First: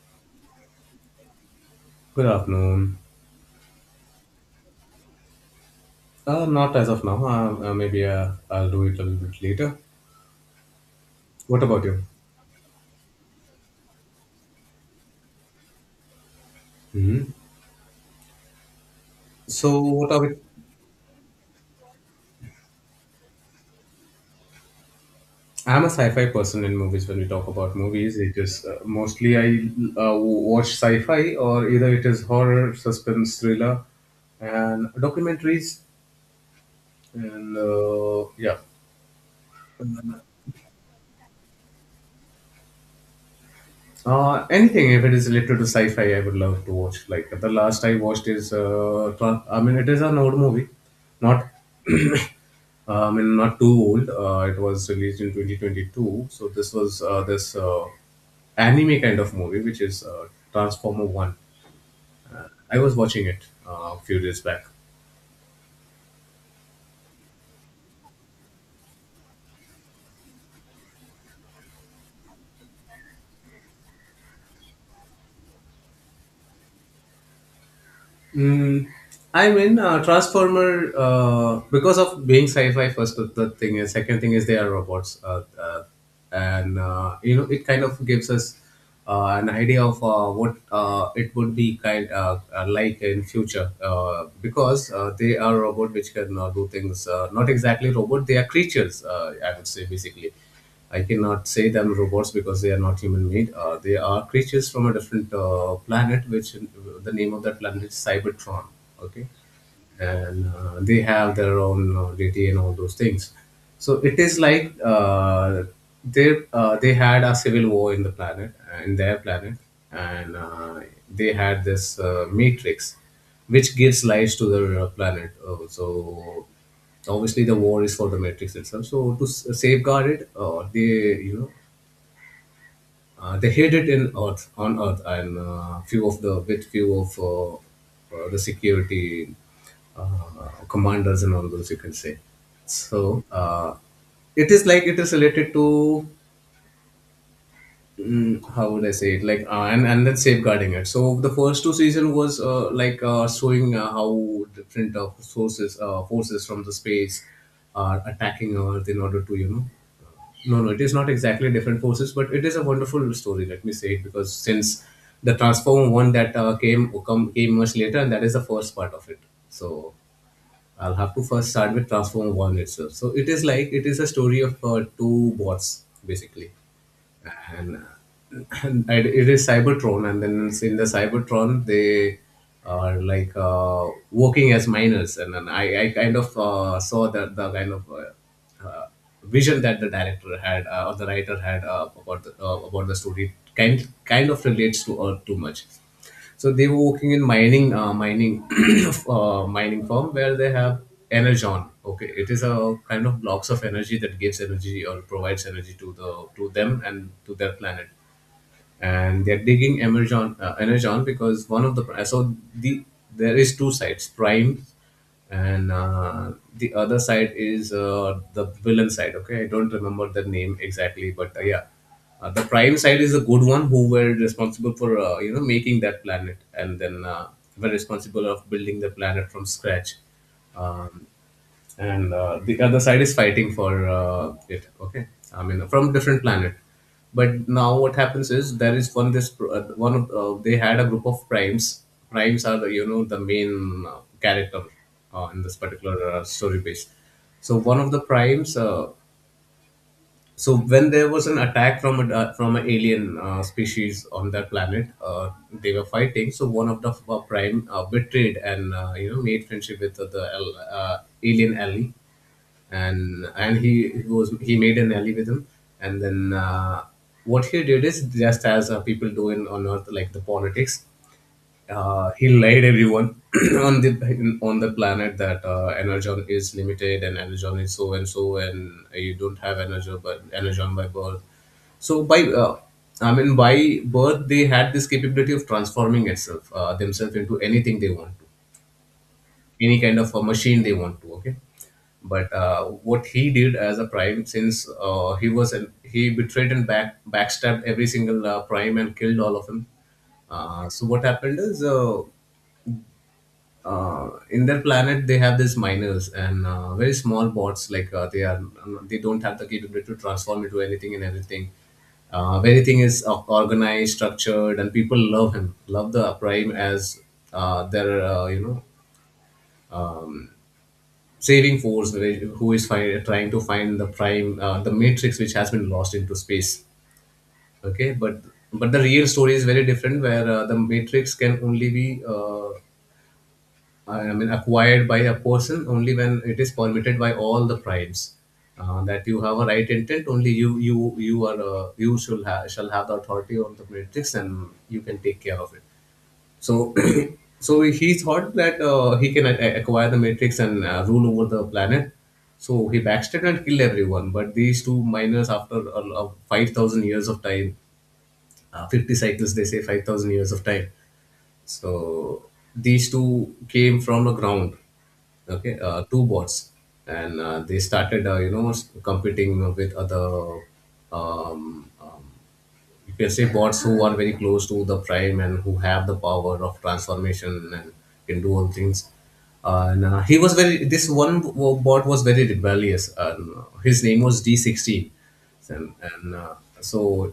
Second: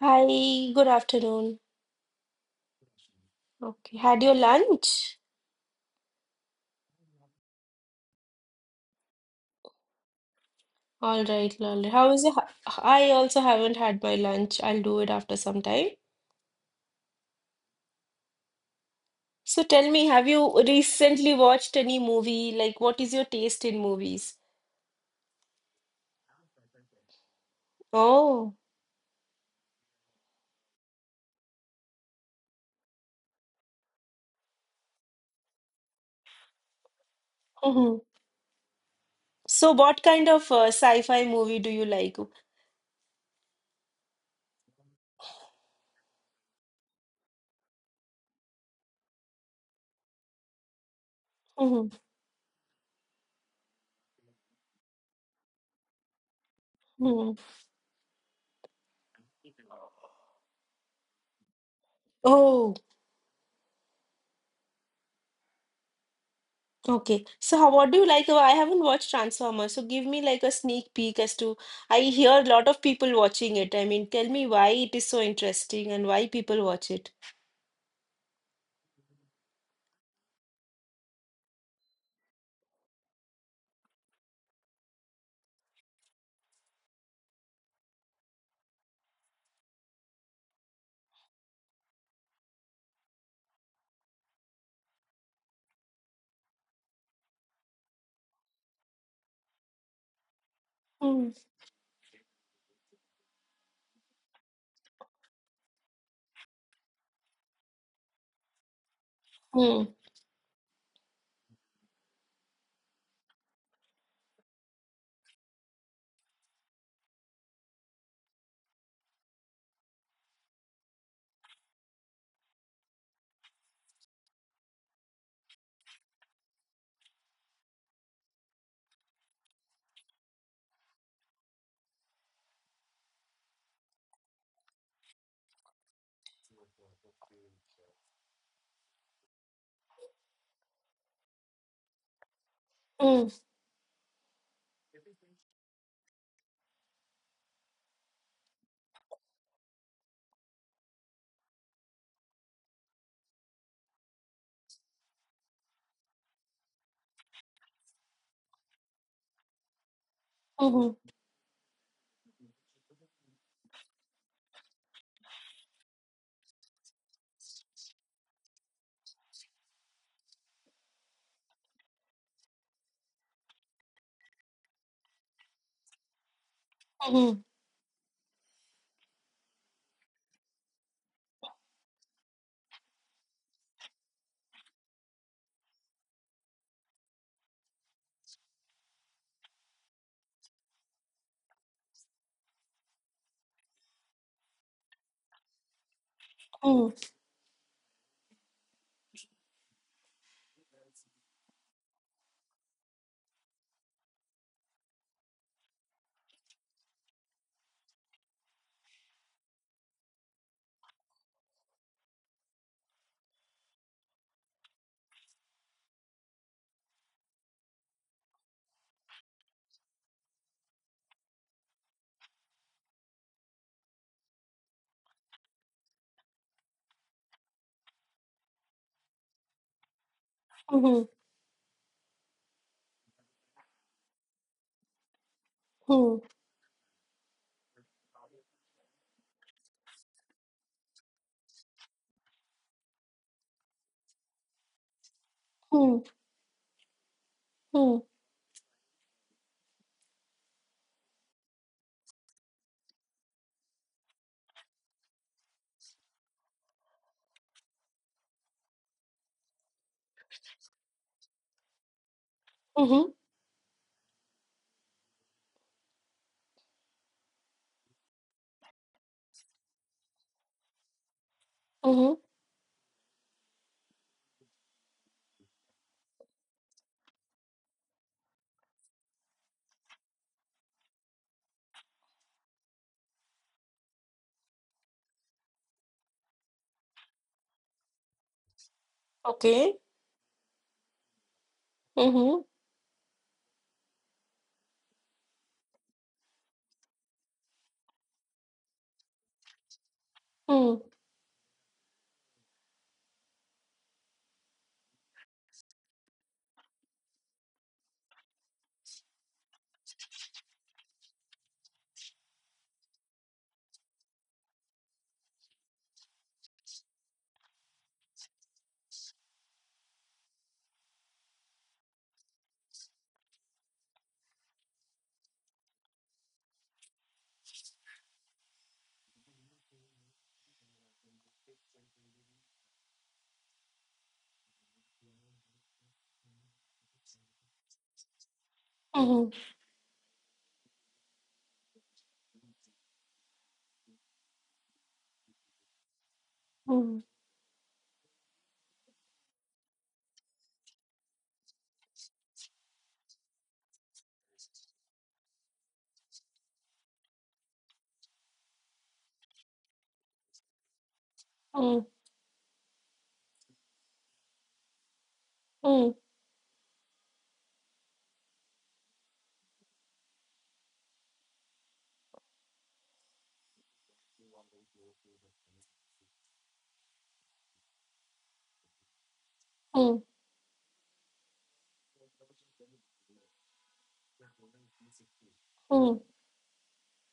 Hi, good afternoon. Good afternoon. Okay, had your lunch? Not as of now. Maybe I'll do it a little bit later. All right, What about lol. you? How is it? I also haven't had my lunch. I'll do it after some time. Hmm. So So, tell me, what are have we? you recently watched any movie? Like, what is your taste in movies? I'm a sci-fi person in movies. When we talk about movies, it Oh. is mostly I watch sci-fi, or either it is horror, suspense, thriller, and documentaries. And Hmm. Yeah, So what kind of sci-fi movie do you like? Anything if it is related to sci-fi, I would love to watch. Like the last I watched is, I mean, it is an old movie, not, Hmm. I mean, not too old. It was released in 2022, so this was uh, Hmm. this uh, anime kind of movie, which is Transformer One. Oh. I was watching it a few days back. Okay, so how, what do you like? I haven't watched Transformers, so give me like a sneak peek as to. I hear a lot of people watching it. I mean, tell me why it is so interesting and why people watch it. Mm, I'm in Transformer because of being sci-fi. First, of the thing is, second thing is they are robots, and it kind of gives us an idea of what it would be kind like in future, because they are robot which can do things. Not exactly robot, they are creatures. I would say, basically. I Mm, cannot say them robots because they are not human made. They are creatures from a different planet, which the name of that planet is Cybertron. Okay, mm, and they have their own deity and all those things. So it is like they had a civil war in the planet, in their planet, and they had this matrix, which gives life to the planet. So obviously the war is for the matrix itself, so to safeguard it, they you know they hid it in earth, on earth, and few of the with few of the security commanders and all those, you can say. So mm, it is like it is related to how would I say it? Like, and then safeguarding it. So the first two season was like showing how different sources forces from the space are attacking Earth in order to. No, no, it is mhm, not exactly different forces, but it is a wonderful story. Let me say it, because since the Transformer one that came much later, and that is the first part of it. So I'll have to first start with Transformer one itself. So it is like it is a story of two bots, basically, mhm, and, and it is Cybertron, and then in the Cybertron they are like working as miners. And then I kind of saw that the kind of vision that the director had or the writer had about the, about the story kind of relates to Earth too much. So they were mhm, working in mining firm where they have energon. Okay, it is a kind of blocks of energy that gives energy or provides energy to them and to their planet, and they're digging Amazon, Energon, because one of the there is two sides, Prime, and the other side is the villain side. Okay, I don't remember the name exactly, but the Prime side is the good one who were responsible for making that planet, and then were responsible of building the planet from scratch. mhm, Um, and the other side is fighting for it, okay, I mean, from mhm, different planet. But now what happens is, there is one this pr- one of they had a group of primes. Primes are the the main character in this particular mhm, story base. So one of the mhm, primes, so when there was an attack from a from an alien species on that planet, they were fighting, so one of the prime betrayed and made friendship with the alien ally. mhm, And he made an ally with him, and then what he did is just as people do in on earth, like the politics. Mhm. He lied everyone on the planet that energon is limited and energon is so and so, and you don't have energon but energon by birth. So by i mean by birth they had this capability of transforming itself themselves into anything they want to, Okay. any kind of a machine they want to. Okay, but Mhm, what he did as a prime, since he betrayed and backstabbed every single prime and killed all of them. Mm, So what happened is In their planet they have these miners, and very small bots. Like they are, they don't have the capability to transform into anything and everything. Everything is organized, structured, and people love the prime as their saving force, who is trying to find the prime, the matrix which has been lost into space. Okay, but the real story is very different, where the matrix can only be acquired by a person only when it is permitted by all the primes, that you mhm, have a right intent. Only you you are you shall have the authority on the matrix, and you can take care of it. So, mm, so he thought that he can acquire the Matrix and rule over the planet. So he backstabbed and killed everyone. But these two miners, after 5,000 years of time, 50 cycles, they say, 5,000 years of time. mm, So these two came from the ground. Okay, mm, two bots, and they started, competing with other um, um, you can say bots, who are very close to the prime and who have the power of transformation and can do all things. And mm, He was very. This one bot was very rebellious. And, his name was D 16, mm, and so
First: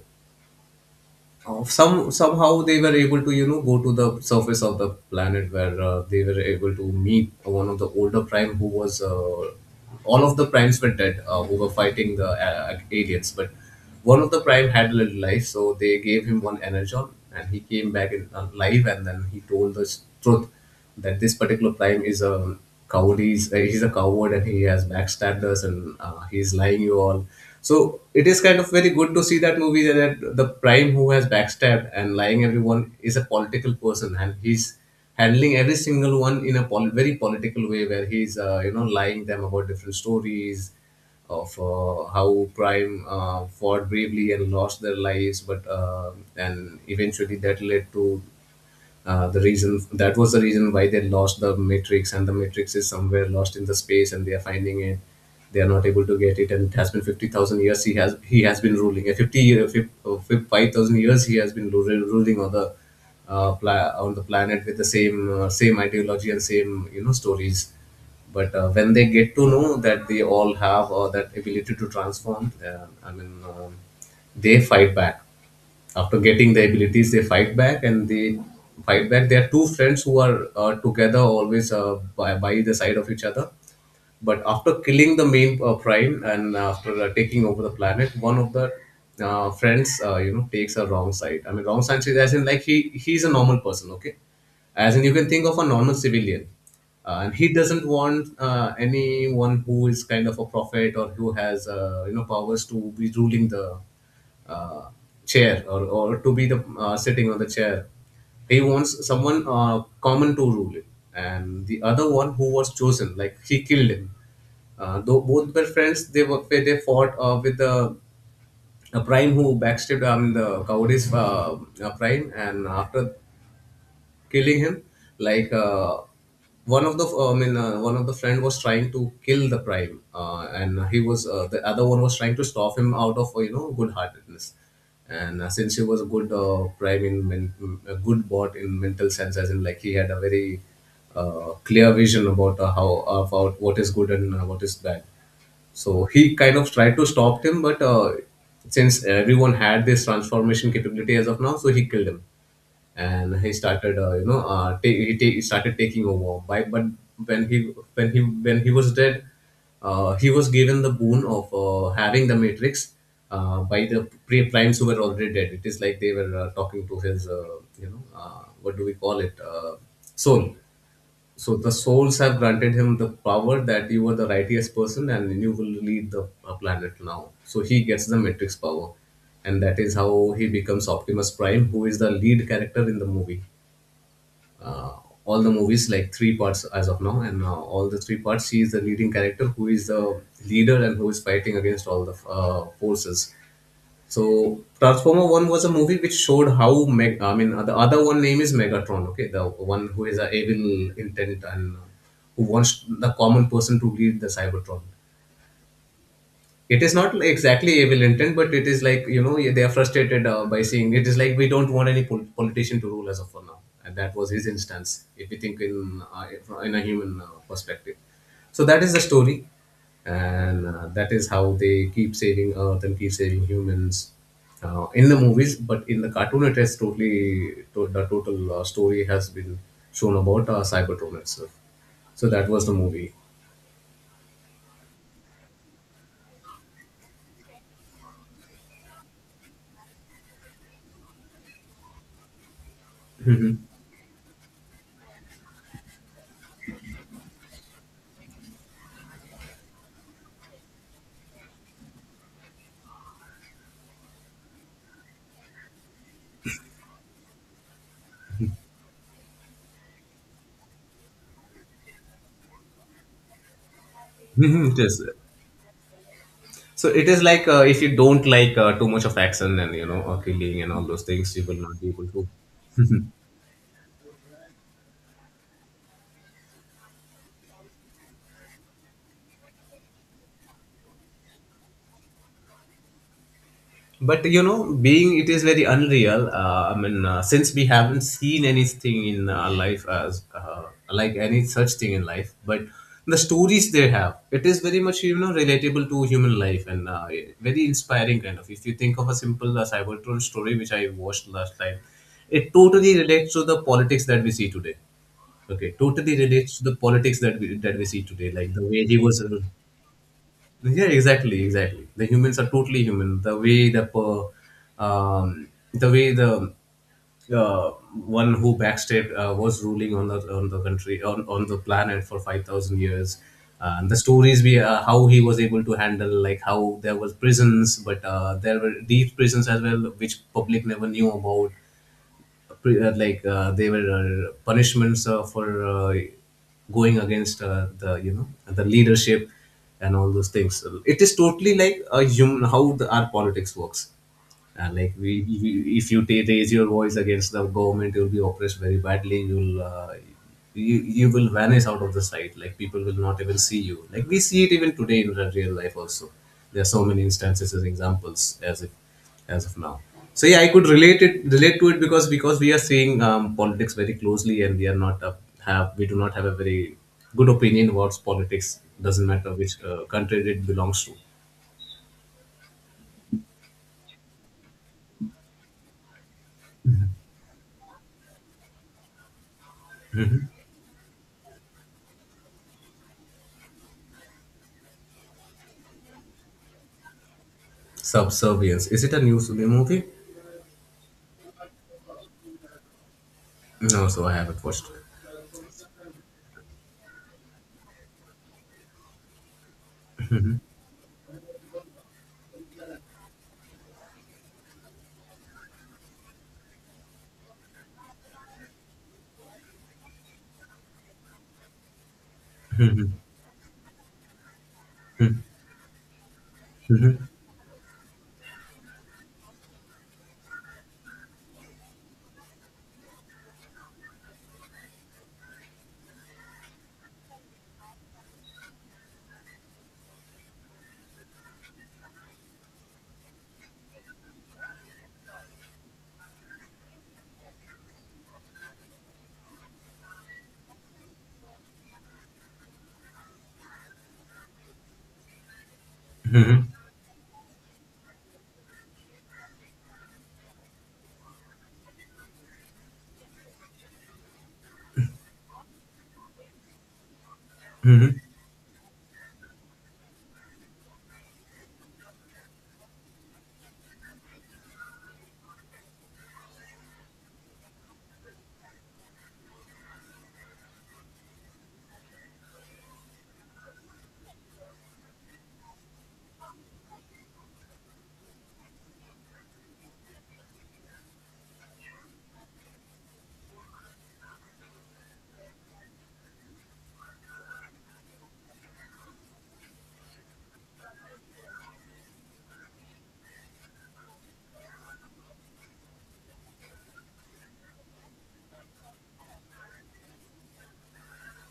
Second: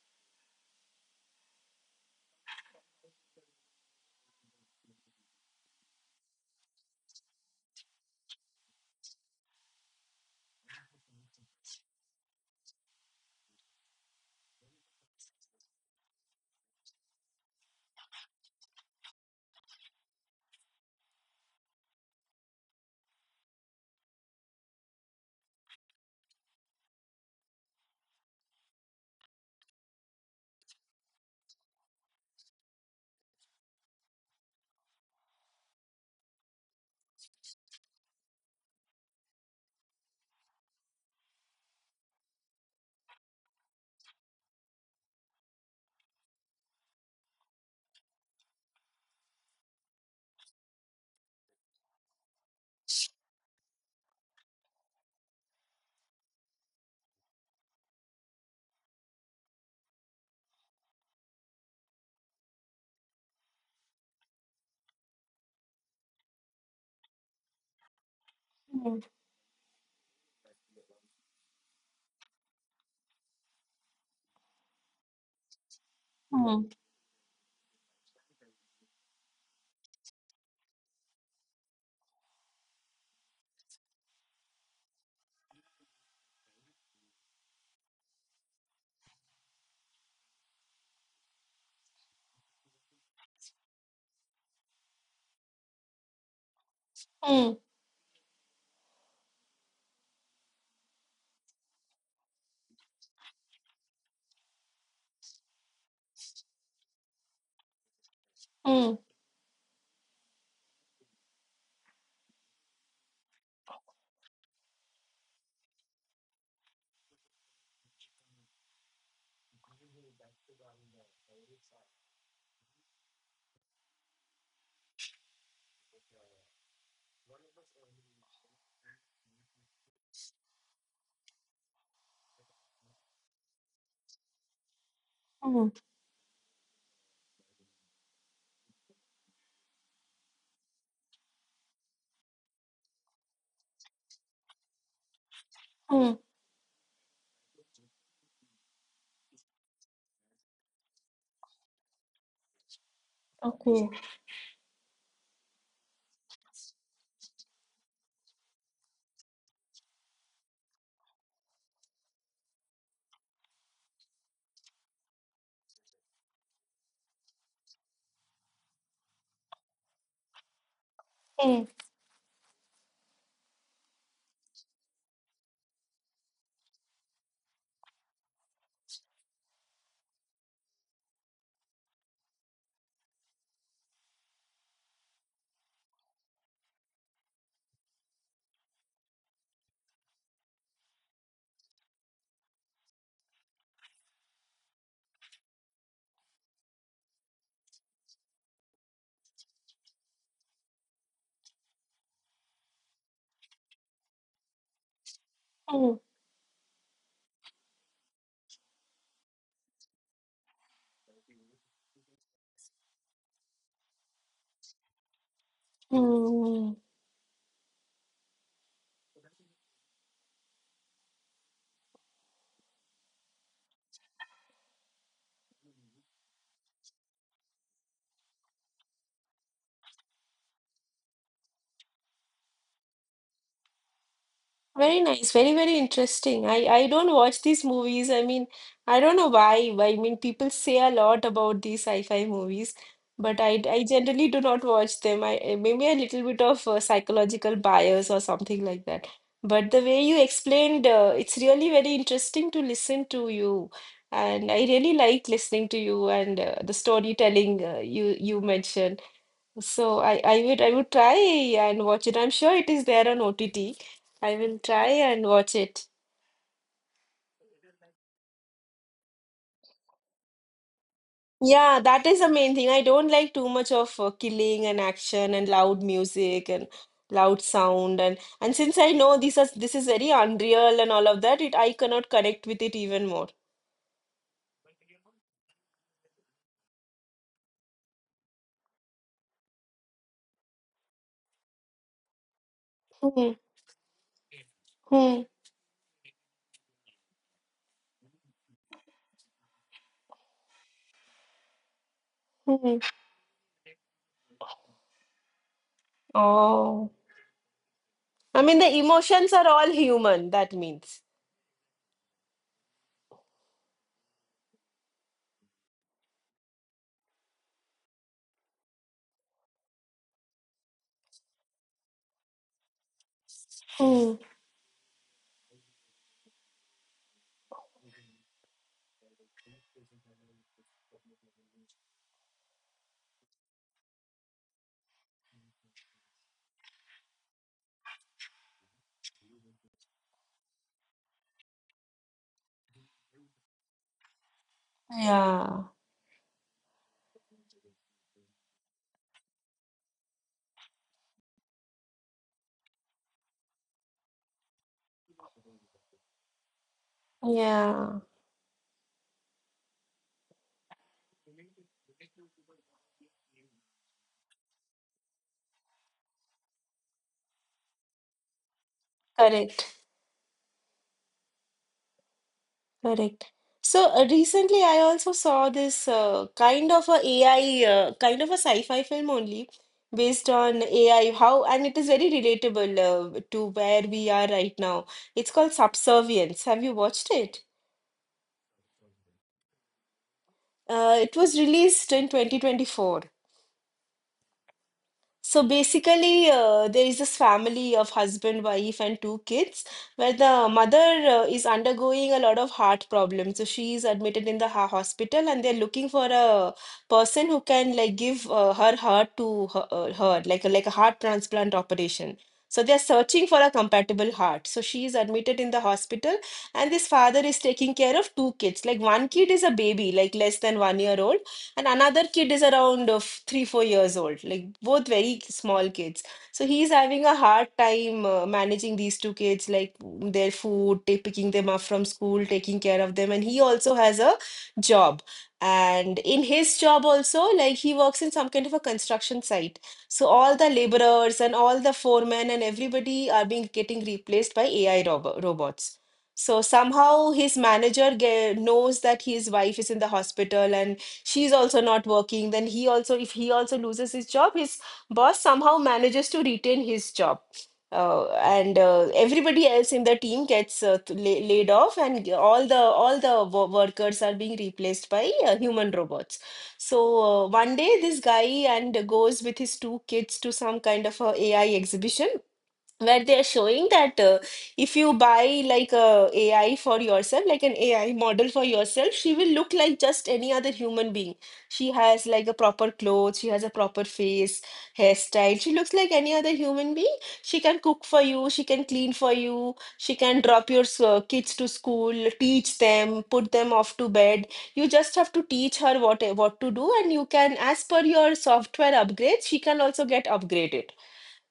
oh, somehow they were able to go to the surface of the planet, where they were able to meet one of the older prime who was all of the primes were dead, who were fighting the aliens. But one of the prime had a little life, so they gave him one energon, and he came back in, alive, and then he told the truth that this particular prime is a coward. He's, he's a coward, and he has backstabbed us, and he's lying you all. So it is kind of very good to see that movie, that the prime who has backstabbed and lying everyone is a political person, and he's handling every single one in a very political way, where he's lying them about different stories of how Prime fought bravely and lost their lives. But and eventually that led to the reason why they lost the matrix, and the matrix is somewhere lost in the space, and they are finding it, they are not able to get it. And it has been 50,000 years, he has been ruling. A 50 year, uh, 5,000 years he has been ruling on the on the planet, with the same ideology and same, you know, stories. But when mm, they get to know that they all have that ability to transform, they fight back. After getting the mm, abilities, they fight back, and they fight back they are two friends who are together always, by the side of each other. But after killing the main prime, and after taking over the planet, one of the friends, takes a wrong side. I mean, wrong side is, as in like, he's a normal person. Okay, as in you can think of a normal civilian, and he mm, doesn't want anyone who is kind of a prophet or who has powers to be ruling the uh, chair, or to be the sitting on the chair. He mm, wants someone common to rule it, and the other one who was chosen, like, he killed him. Though both were friends, they fought with the a prime who backstabbed the cowardice prime, and after killing him like uh, one of the one of the friend was trying to kill the prime, and he was the other one was trying to stop him out of good heartedness. And mm, since he was a good a good bot in mental sense, as in like he had a very clear vision about how about what is good and what is bad. So mm. he kind of tried to stop him, but since everyone had this transformation capability as of now, so he killed him, and he Okay. started, he started taking over. By but when he when he when he was dead, he was given the boon of having the Matrix by the pre primes who were already dead. It is like they were talking to his, you know, what do we call it, soul. So Mm, the souls have granted him the power that you are the righteous person and you will lead the planet now. So he gets the Matrix power, and that is how he becomes Optimus Prime, who is the lead character in the movie. Uh, all the movies, like three parts as of now, and all the three parts, he is the leading character, who is the leader and who is fighting against all the forces. So Transformer One was a movie which showed how the other one name is Megatron. Okay, the one who is a evil intent and who wants the common person to lead the Cybertron. mm, It is not exactly evil intent, but it is like, you know, they are frustrated by seeing, it is like we don't want any politician to rule us of for now, and that was his instance if we think mm. in a human perspective. So that is the story, and that is how they keep saving earth and keep saving humans in the movies, but in the cartoon it is the total story has been shown about cybertron itself. So that was the movie. Very nice, very, very interesting. I don't watch these movies. I mean, I don't know why. I mean, people say a lot about these sci-fi movies, but I, Mhm. I generally do not watch them. Maybe a little bit of psychological bias or something like that. But the way you explained, it's really very interesting to listen to you, and I really like listening to you and the storytelling you mentioned. So I would try and watch it. I'm sure it is there on OTT. I will Mhm, try yes. and watch it. So it is like, if you don't like too much of action and, you know, or killing and all those things, you will Yeah, not be that able is to. the main thing. I don't like too much of killing and action and loud music and loud sound and since I know this is very unreal and all of that, it I cannot connect with it even more. But you know, being it is very unreal. Since we haven't seen anything in our life as like any such thing in life, but the Hmm, stories they have, it is very much, you hmm, know, relatable to human life and very inspiring kind of. If you think of a simple Cybertron story which I watched last time, it hmm. totally relates to the politics that we see today. Okay, totally relates to the Oh, politics that we see today, I like mean the the way he was. emotions are all human, that Yeah, means. exactly, exactly. The humans are totally human. The way the per- um, the way the uh, one who backstabbed, was ruling on the country on the planet for 5,000 years. And the Hmm. stories we how he was able to handle, like how there was prisons, but there were deep prisons as well, which public never knew about. They were punishments for going against the, you know, the leadership and all those things. It is totally like a human, how the, our politics works. And like Yeah, if you ta raise your voice against the government, you'll be oppressed very badly, you'll you, you will vanish out of the sight, like people will not even see you, like we see it even today in the real life also. There are so many instances and yeah, examples as if as of now. So yeah, I could relate to it, because we are seeing politics very closely, and we are not have we do not have a very good opinion about politics, doesn't matter which correct. Country it belongs to. Correct. So recently, I also saw this kind of a AI, kind of a sci-fi film only based on AI. How and it is very relatable to where we are right now. It's called Subservience. Have you watched it? Subservience, is it a news movie? It was released in 2024. No, so I haven't watched it. So basically, there is this family of husband, wife, and two kids where the mother is undergoing a lot of heart problems. So she is admitted in the ha hospital, and they're looking for a person who can like give her heart to her, like a heart transplant operation. So they're searching for a compatible heart. So she is admitted in the hospital, and this father is taking care of two kids. Like one kid is a baby, like less than 1 year old, and another kid is around of 3 4 years old, like both very small kids. So he's having a hard time managing these two kids, like their food, picking them up from school, taking care of them. And he also has a job, and in his job also, like he works in some kind of a construction site. So all the laborers and all the foremen and everybody are being getting replaced by AI robots. So somehow his manager knows that his wife is in the hospital and she's also not working. Then he also, if he also loses his job, his boss somehow manages to retain his job. And Everybody else in the team gets laid off, and all the workers are being replaced by human robots. So one day this guy and goes with his two kids to some kind of a AI exhibition where they're showing that, if you buy like a AI for yourself, like an AI model for yourself, she will look like just any other human being. She has like a proper clothes, she has a proper face, hairstyle. She looks like any other human being. She can cook for you, she can clean for you, she can drop your kids to school, teach them, put them off to bed. You just have to teach her what to do, and you can, as per your software upgrades, she can also get upgraded.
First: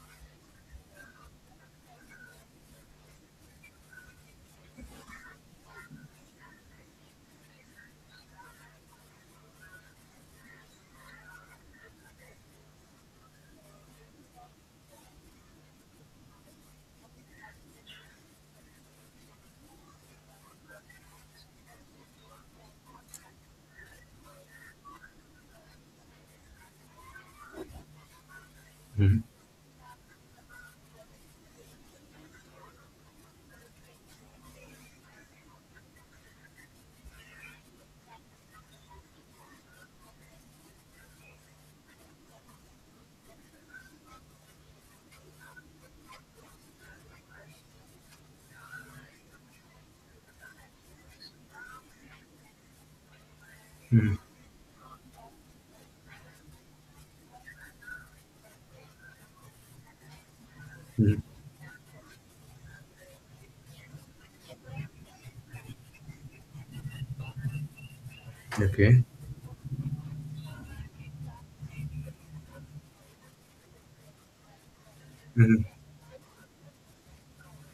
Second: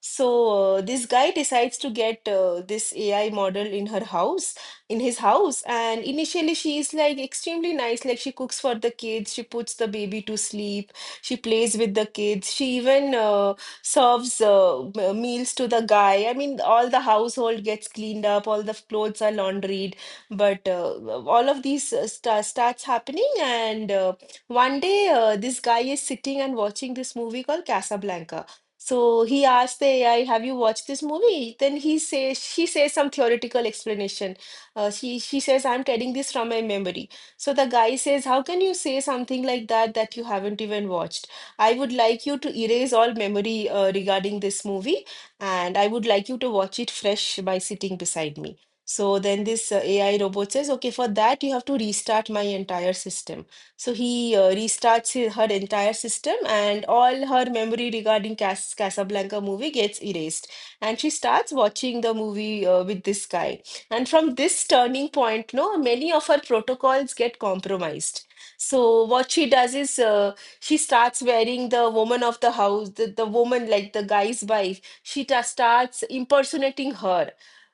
So this guy decides to get this AI model in her house, in his house, and initially she is like extremely nice. Like she cooks for the kids, she puts the baby to sleep, she plays with the kids, she even serves meals to the guy. I mean, all the household gets cleaned up, all the clothes are laundried, but all of these starts happening. And one day, this guy is sitting and watching this movie called Casablanca. So he asked the AI, "Have you watched this movie?" Then he says, she says some theoretical explanation. She says, "I'm telling this from my memory." So the guy says, "How can you say something like that, that you haven't even watched? I would like you to erase all memory regarding this movie, and I would like you to watch it fresh by sitting beside me." So then this AI robot says, "Okay, for that you have to restart my entire system." So he restarts his, her entire system, and all her memory regarding Casablanca movie gets erased. And she Mhm. starts watching the movie with this guy. And from this turning point, no, many of her protocols get compromised. So Okay. what she does is, she starts wearing the woman of the house, the woman like the guy's wife. She Mhm, starts impersonating her.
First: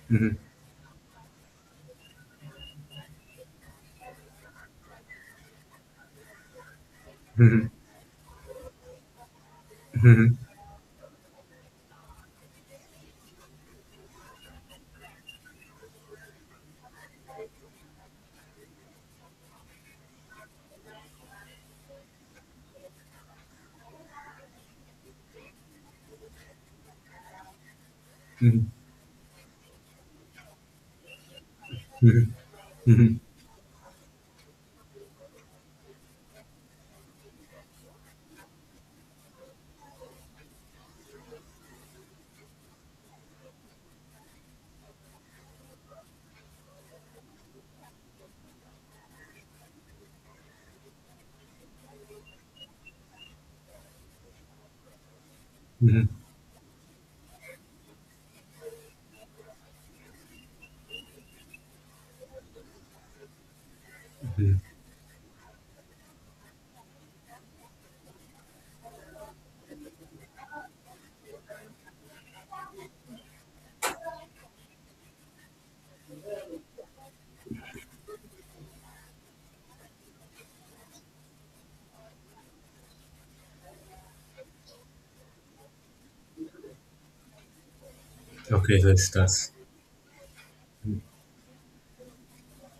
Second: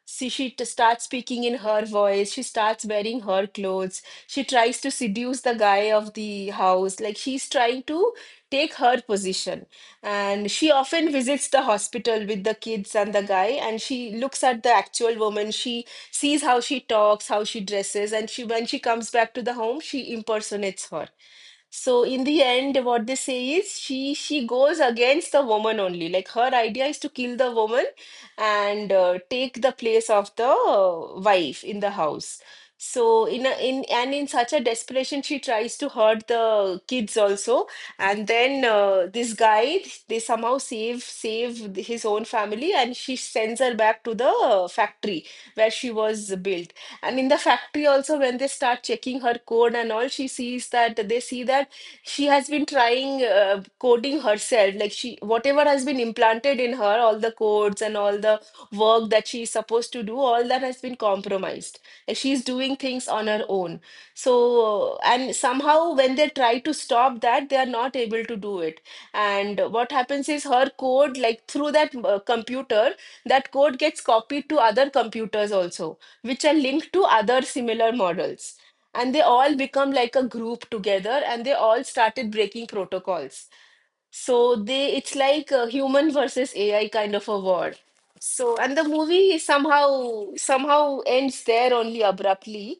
See, mhm, she starts speaking in her voice. She starts wearing her clothes, she tries to seduce the guy of the house, like she's trying to take her position. And she often visits the hospital with the kids and the guy, and she looks at the actual woman. She sees how she talks, how she dresses, and she, when she comes back to the home, she impersonates her. So in the end, what they say is, she goes against the woman only. Like her idea is to kill the woman mhm, and take the place of the wife in the house. So in a, in and in such a desperation, she tries to hurt the kids also. And then they somehow save his own family, and she sends her back to the factory where she was built. And in the factory also, when they start checking her code and all, she sees that they see that she has been trying coding herself. Like she whatever has been mhm. implanted in her, all the codes and all the work that she is supposed to do, all that has been compromised, and she's doing things on her own. So, and somehow when they try to stop that, they are not able to do it. And what happens is, her code, like through that computer, that code gets copied to other computers also, which are linked to other similar models. And they all become like a group together, and they all started breaking protocols. So they, it's like a human versus AI kind of a war. So, and Okay, the so it movie starts. somehow somehow ends there only abruptly.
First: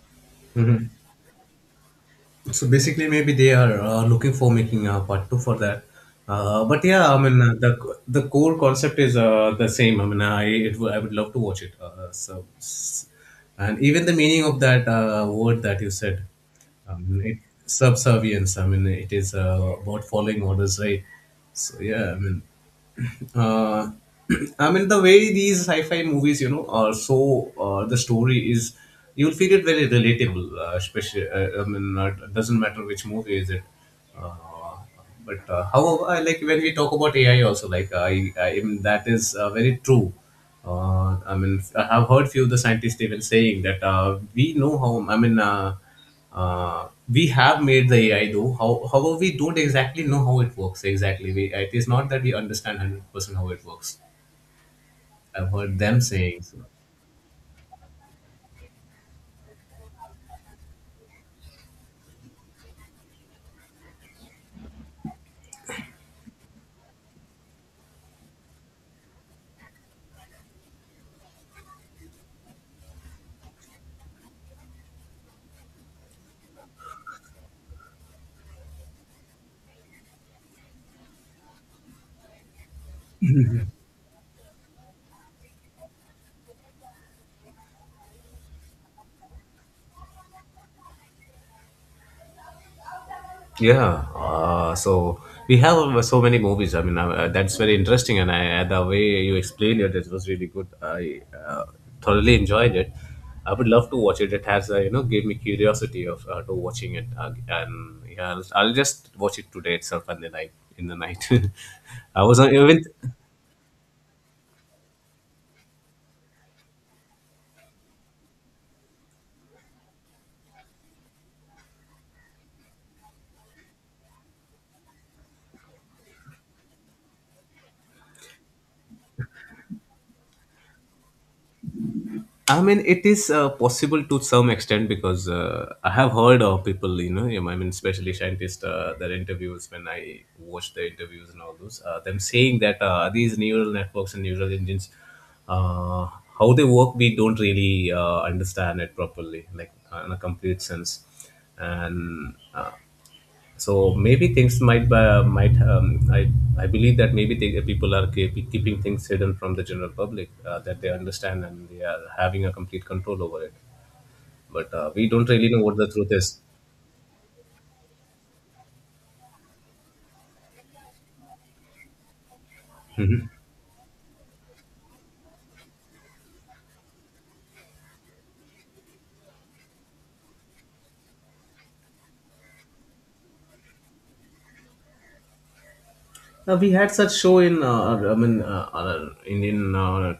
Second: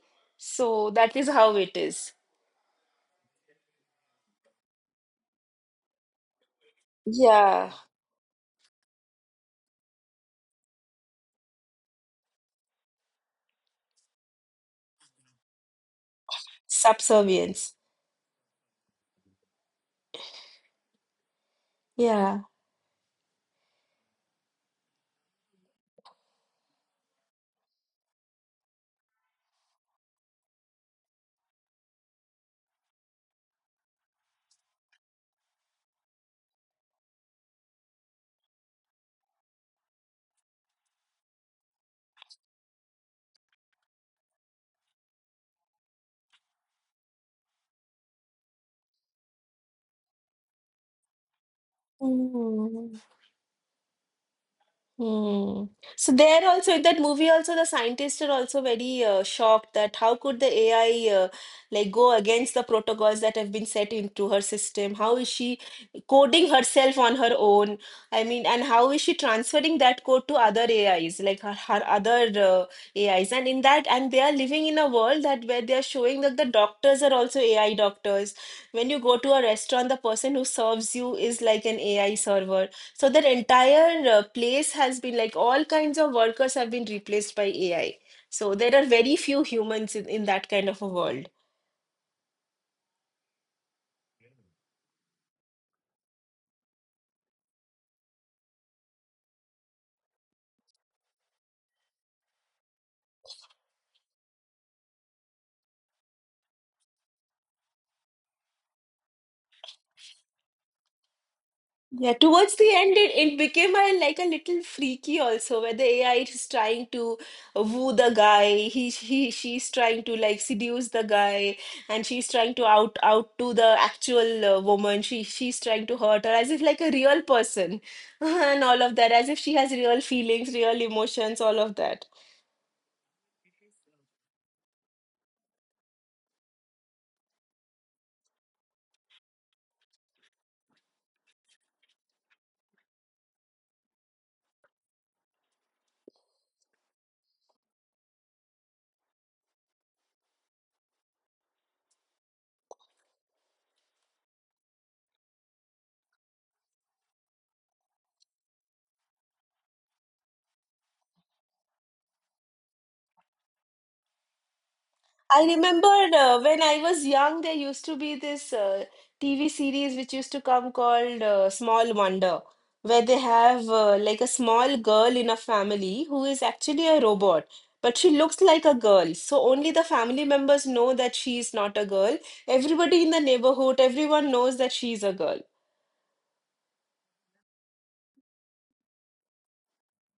Mhm. So that is how it is. So basically, maybe they are looking for making a part two for that. But yeah, I mean uh, the Yeah. the core concept is the same. I mean, I it, I would love to watch it. And even the meaning of that word that you said, um, it, Subservience. subservience. I mean, it is about following orders, right? So yeah, I Yeah. mean, uh, I mean the way these sci-fi movies, you know, are so the story is, you'll feel it very relatable. Especially, it doesn't matter which movie is it. Uh, but however, I like when we talk about AI also, like I mean, that is very true. I mean, I have heard few of the scientists even saying that we know how. I mean. We have made the AI though. However, we don't exactly know how it works exactly. It is not that we understand Mhm. 100% how it works. I've Hmm. heard them So saying there so. also in that movie also, the scientists are also very shocked that how could the AI like go against the protocols that have been set into her system? How is she coding herself on her own? I mean, and how is she transferring that code to other AIs, like her, her other AIs? And in that, and they are living in a world that where they are showing that the doctors are also AI doctors. When you go to a restaurant, the person who serves you is like an AI server. So that entire place has been, like all kinds of workers have been replaced by AI. So there are very few humans in that kind of a world. Yeah. So we have so many movies. I mean, that's very interesting, and the way you explained it, it was really good. I thoroughly enjoyed it. I would love to watch it. It has, you know, gave me curiosity of to watching it, and yeah, I'll just watch it today itself, and then I in the night. Yeah, I was on towards the even. end, it became a, like a little freaky also, where the AI is trying to woo the guy. She's trying to like seduce the guy, and she's trying to out out to the actual woman. She's trying to hurt her as if like a real person, and all of that, as if she has real feelings, real emotions, all of that. I mean, it is possible to some extent, because I have heard of people, you know, yeah, I mean, especially scientists, their interviews, when I watch the interviews and all those, them saying that these neural networks and neural engines, uh, how they work, we don't really understand it properly, like in a complete sense. And so maybe things might I believe that maybe they, people are keeping things hidden from the general public that they understand and they are having a complete control over it. But we don't I really know what the truth remembered is. when I was young, there used to be this TV series which used to come called Small Wonder, where they have like a small girl in a family who is actually a robot, but she looks like a girl. So only the family members know that she is not a girl. Everybody in the neighborhood, everyone knows that she is a girl. Now we had such show in Indian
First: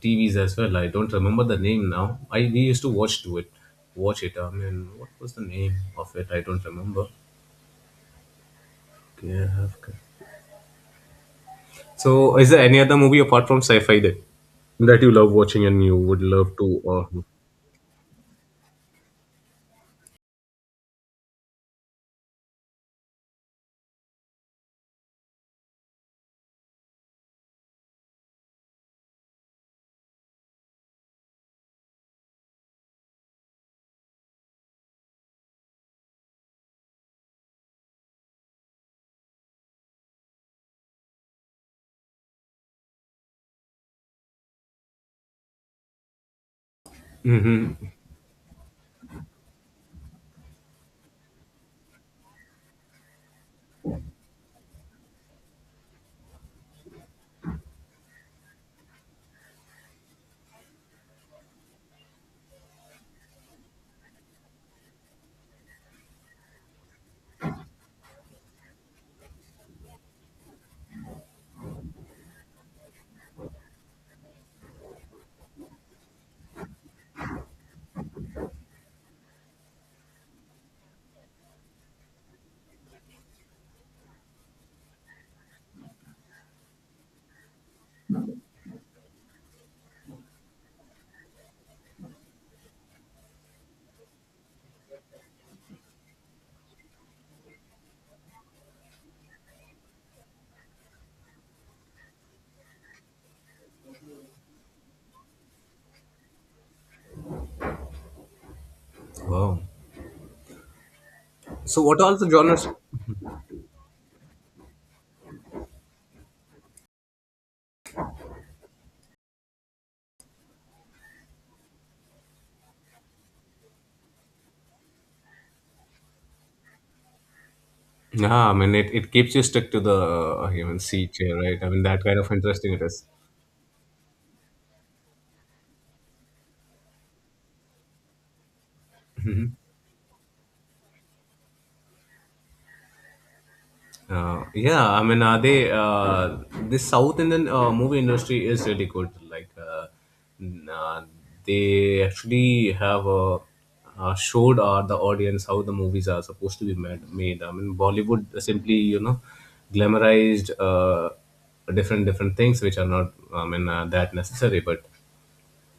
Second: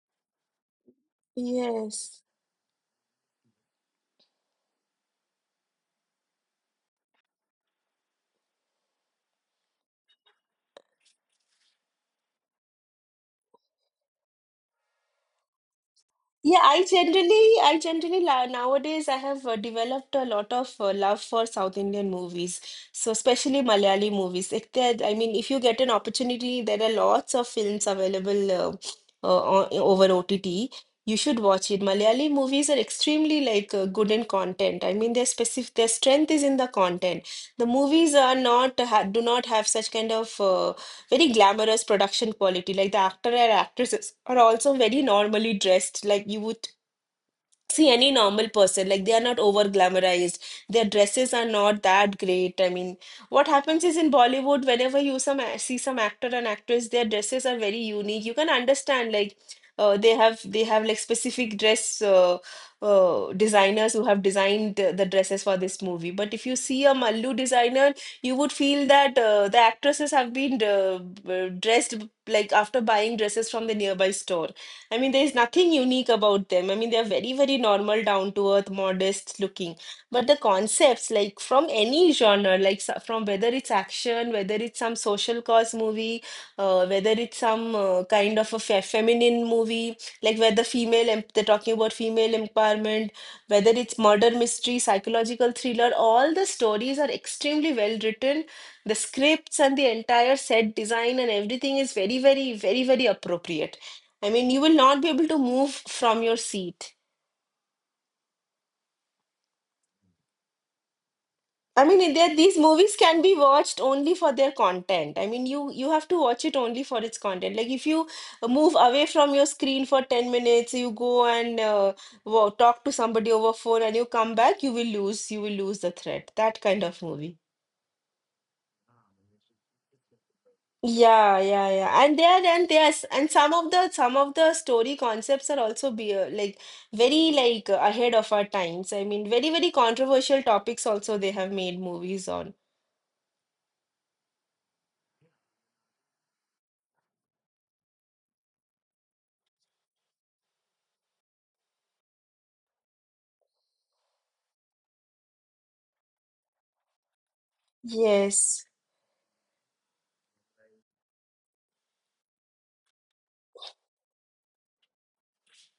TVs as well. I don't remember the name now. Yes. I we used to watch it. I mean, what was the name of it? I don't remember. Okay, I have. So, is there any other movie apart from sci-fi that? That you love watching and you would love to uh? Nowadays I have developed a lot of love for South Indian movies, so especially Malayali movies. If you get an opportunity, there are lots of films available over OTT. You should watch it. Malayali movies are extremely like good in content. I mean, their strength is in the content. The movies are not ha do not have such kind of very glamorous production quality. Like the actor and actresses are also very normally dressed. Like you would see any normal person, like they are not over glamorized, their dresses are not that great. I mean, what happens is in Bollywood, whenever you some see some actor and actress, their dresses are very unique. You can understand, like they have like specific dress designers who have designed the dresses for this movie. But if you see a Mallu designer, you would feel that the actresses have been dressed like after buying dresses from the nearby store. I mean, there's nothing unique about them. I mean, they're very, very normal, down to earth, modest looking. But the concepts, like from any genre, like from whether it's action, whether it's some social cause movie, whether it's some kind of a fe feminine movie, like they're talking about female empowerment, whether it's murder mystery, psychological thriller, all the stories are extremely well written. The scripts and the entire set design and everything is very, very, very, very appropriate. I mean, you will not be able to move from your seat. Wow. So, I what mean, are the there these genres? movies can be watched only for their content. I mean, you have to watch it only for its content. Like if you move away from your screen for 10 minutes, you go and talk to somebody over phone and you come back, you will lose the thread. That kind of movie. Yeah, I mean, it keeps you stuck to the human seat here, Yeah, right? yeah, I mean, yeah. that kind of and interesting it they is. and some of the story concepts are also be like very like ahead of our times. I mean, very, Mhm. very controversial topics also they have made movies on. Yeah, I mean, are they the South Indian movie industry is really good. Like, n- uh, they actually have showed the audience how the movies are supposed to be made. I mean, Bollywood Yes. simply, you know, glamorized different different things which are not, I mean, that necessary, but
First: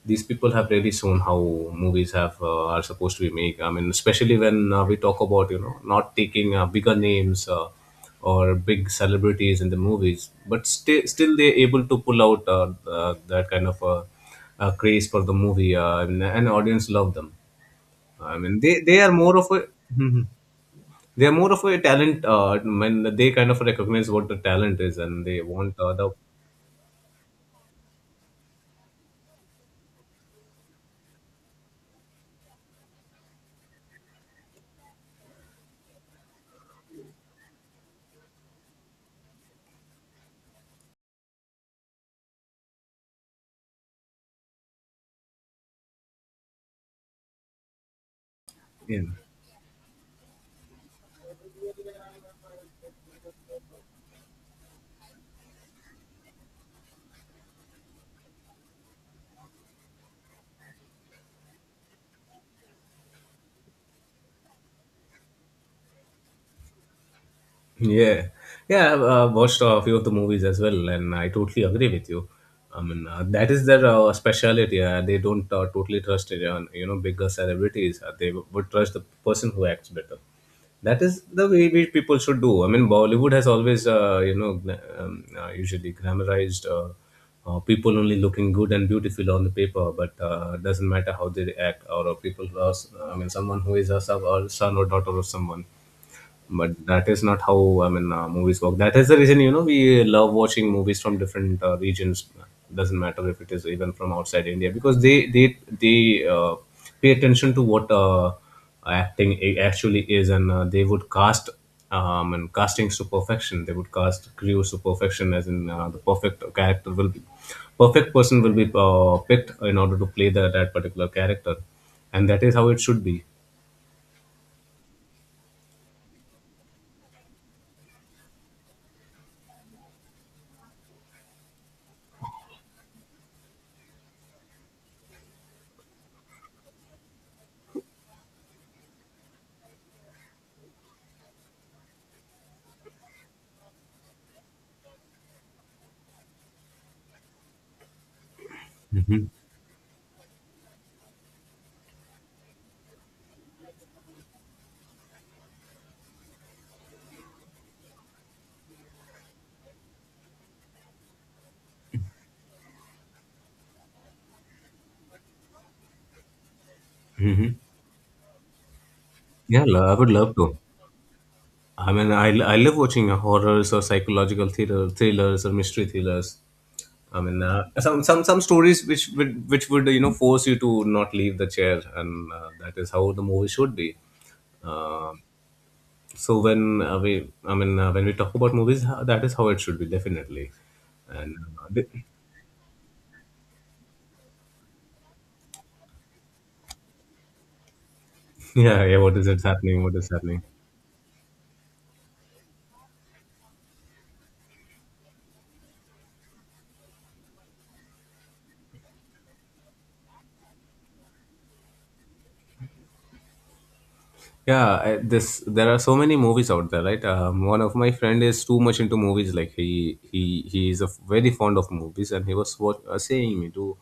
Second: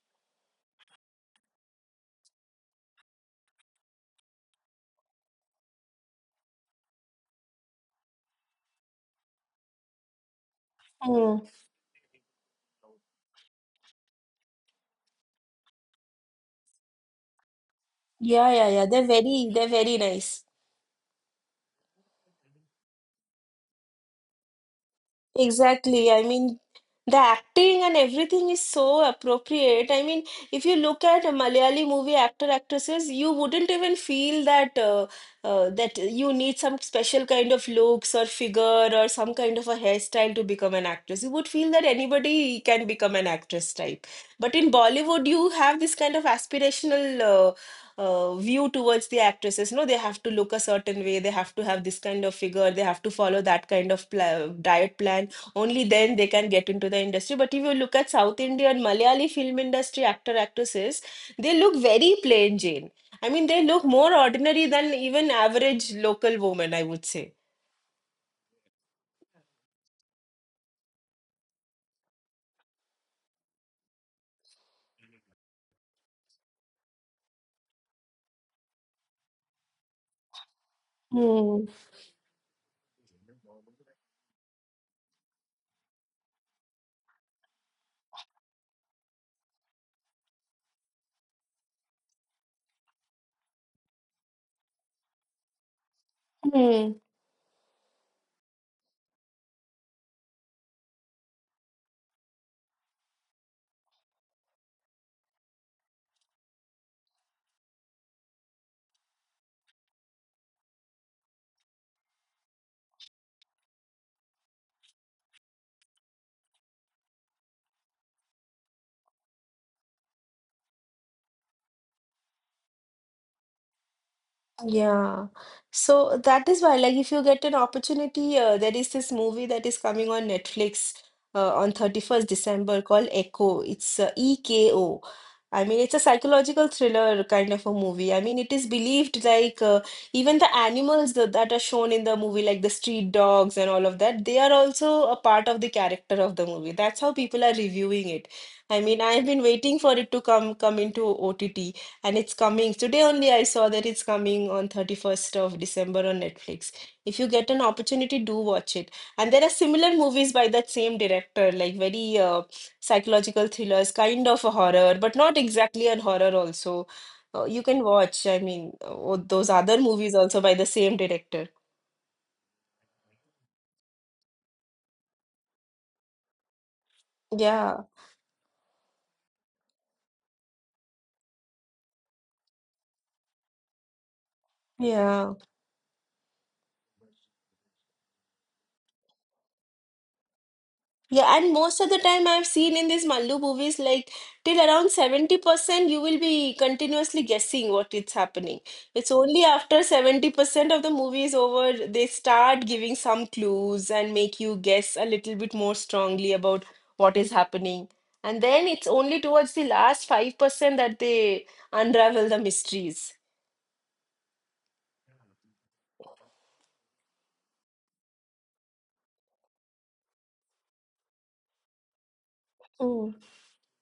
these people have really shown how movies have are supposed to be made. I mean, especially when we talk about, you know, not taking bigger names, or big celebrities in the movies, but still Hmm. they're able to pull out that kind of craze for the movie, and audience love them. I Yeah, mean, yeah, they yeah. they are more of a They're very nice. they are more of a talent, when they kind of recognize what the talent is and they want the Exactly. I mean, the acting and everything is so appropriate. I mean, if you look at a Malayali movie actor actresses, you wouldn't even feel that that you need some special kind of looks or figure or some kind of a hairstyle to become an actress. You would feel that anybody can become an actress type. But in Bollywood, you have this kind of aspirational view yeah. towards the actresses. No, they have to look a certain way, they have to have this kind of figure, they have to follow that kind of pla diet plan, only then they can get into the industry. But if you look at South Indian Malayali film industry actor actresses, they look very plain Jane. I mean, they look more ordinary than even average local woman, I would say. Yeah, yeah, I've watched a few of the movies as well, and I totally agree with you. I mean, that is their speciality. They don't totally trust it on, you know, bigger celebrities. They would trust the person who acts better. That is the way we people should do. I mean, Bollywood has always usually glamorized people only looking good and beautiful on the paper, but doesn't matter how they act, or people who are I mean, someone who is a sub or son or daughter of someone. But Hmm. that is not how, I mean, movies work. That is the reason, you know, we love watching movies from different regions. Doesn't matter if it is even from outside India, because they pay attention to what actually is, and they would cast and castings to perfection. They would cast crews to perfection, as in the perfect character will be perfect person will be picked in order to play that particular character, and that is how it should be. Yeah. So that is why, like, if you get an opportunity, there is this movie that is coming on Netflix on 31st December called Echo. It's EKO. It's a psychological thriller kind of a movie. I mean, it is believed like even the animals that are shown in the movie, like the street dogs and all of that, they are also a part of the character of the movie. That's how people are reviewing it. I mean, I've been waiting for it to come into OTT. And it's coming. Today only I saw that it's coming on 31st of December on Netflix. If you get an opportunity, do watch it. And there are similar movies by that same director, like very psychological thrillers, kind of a horror, but not exactly a horror also. Hmm. You can watch, I mean, those Yeah, other I would movies love also by to. the same director. I mean, I love watching horrors or psychological thrillers or mystery thrillers. I mean, Yeah, some stories which would force you to not leave the chair, and that is how the movie should be. Uh, yeah. so when we talk about movies, that is how it should be definitely. And Yeah, and uh, most the- of the time I've seen in these Mallu movies, like till around 70%, you will be continuously guessing what it's happening. yeah, yeah, It's what is it only after happening? What is happening? 70% of the movie is over, they start giving some clues and make you guess a little bit more strongly about what is happening. And then it's only towards the last 5% that they unravel the mysteries. Yeah, I, this there are so many movies out there, right? One of my friend is too much into movies. Like he is a very fond of movies, and he was what, Mm. saying me to,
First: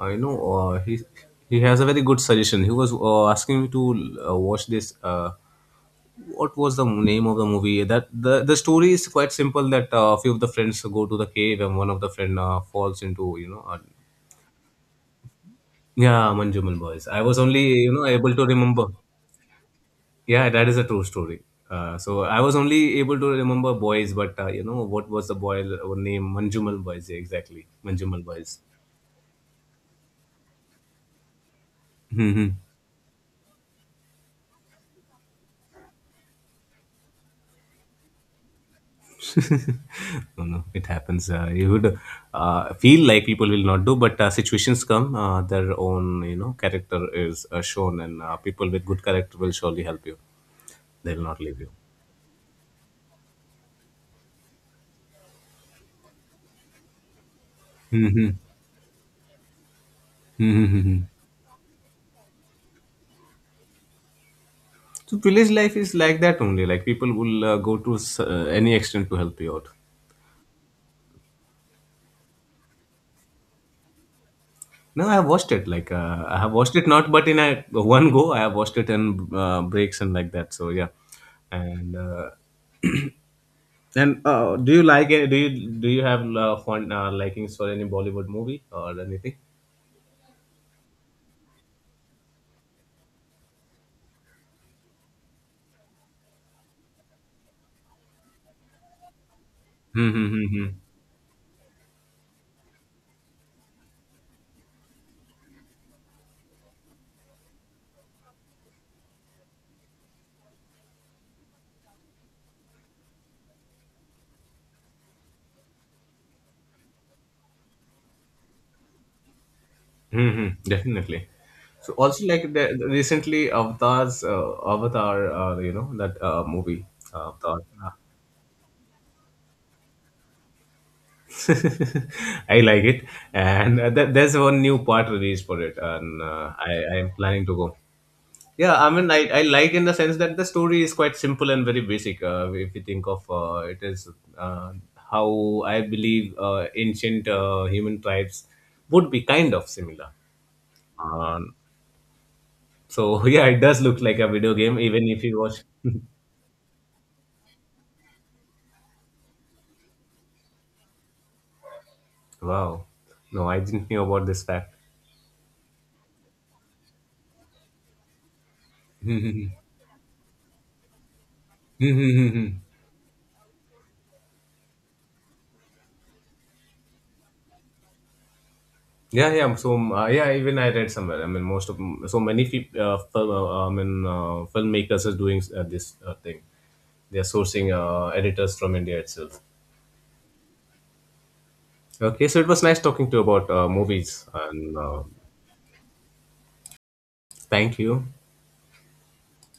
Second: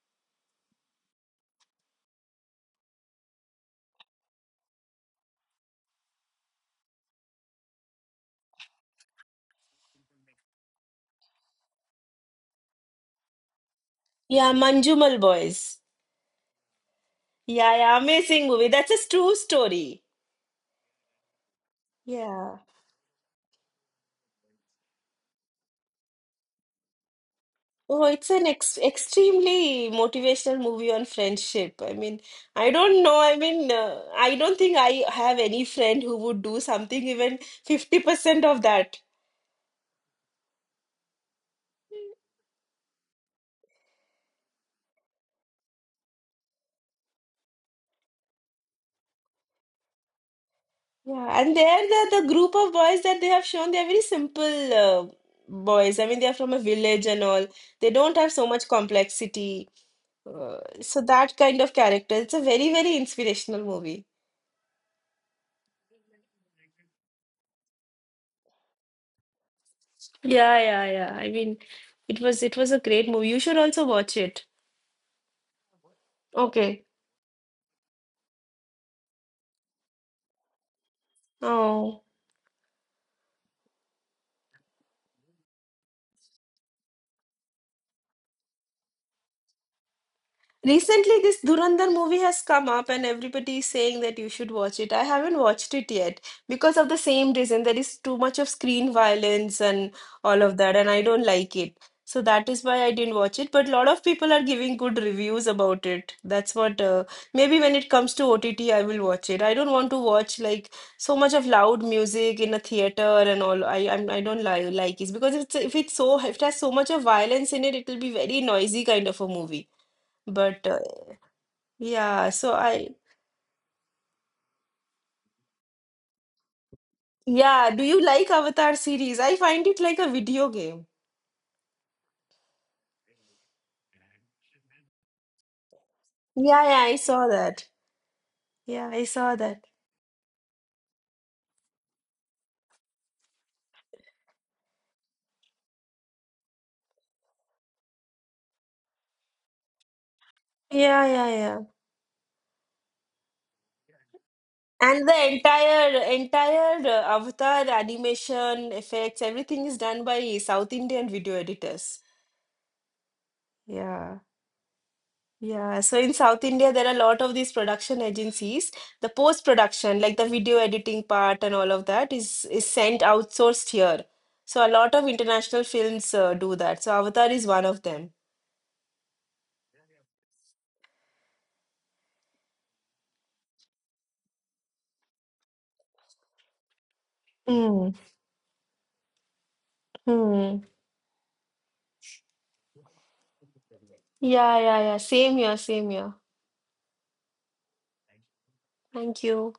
uh, you know, uh, he he has a very good suggestion. He was asking me to watch this. What was the name of the movie? That the story is quite simple. That a few of the friends go to the cave, and one of the friend falls into. Yeah, Manjumal Boys. Yeah, Manjumal Boys. I was only Yeah, yeah, able to amazing movie. remember. That's a true story. Yeah, that is a true story. So I was Yeah. only able to remember boys, but what was the boy name? Manjumal boys, yeah, exactly. Oh, Manjumal it's an boys. ex extremely motivational movie on friendship. I mean, Mhm. I don't know. I mean, I don't think I have any friend who would do something even 50% of that. no, no, it happens. You would feel like people will not do, but situations come. Their own, character is shown, and people with good character will surely help you. They will not Yeah, and leave you. there the group of boys that they have shown, they are very simple boys. I mean, they are from a village and all. They don't Mm-hmm. have so much complexity. So Mm-hmm. that kind of character. It's a very, very inspirational movie. So village life is like that only. Like people will any extent to help you out. Yeah, yeah, yeah. I mean, it was a great movie. You should also watch it. No, I have watched it. Like I have watched Okay. it not, but in a one go, I have watched it in breaks and like that. So yeah, and Oh. And do you like it? Do you have fun likings for any Bollywood movie or anything? Recently, this Dhurandhar movie has come up, and everybody is saying that you should watch it. I haven't watched it yet because of the same reason. There is too much of screen violence and Mm-hmm. all Hmm, of hmm, that, and I don't like it. So that is why I didn't watch it. But a lot of people are giving good reviews about it. That's what, maybe when it comes to OTT, I will watch it. I don't want to watch like so much of loud music in a theater and all. I don't li like it because it's, if it's so, if it has so much of violence in it, it will be very noisy kind of a movie. hmm. Hmm, hmm, But definitely. So also yeah, like so the I recently Avatar, that movie Avatar. yeah, do uh, you like Avatar series? I find it like a video game. I like it, and there's one new part released for it, and Yeah, yeah, I I am saw planning to that. go. Yeah, Yeah, I I mean, saw I that. like in the sense that the story is quite simple and very basic. If you think of it is uh, how I believe ancient human tribes would be kind of similar. Yeah, yeah, Um, yeah. so yeah, it does look like a video game, And even if the you watch. entire Avatar animation effects, everything is done by South Indian video editors. wow, no, I didn't know Yeah. about this fact. Yeah, so in South India, there are a lot of these production agencies. The post-production, like the video editing part and all of that, is sent outsourced here. So a lot of international films do that. So Avatar is one of them. Yeah, yeah. So yeah, even I read somewhere. I mean, so many people, filmmakers are doing this thing. They are sourcing Mm. Editors from India itself. Hmm. Okay, so it was nice talking to you about movies, Yeah, and yeah, yeah. Same here, same here. thank you. Thank you.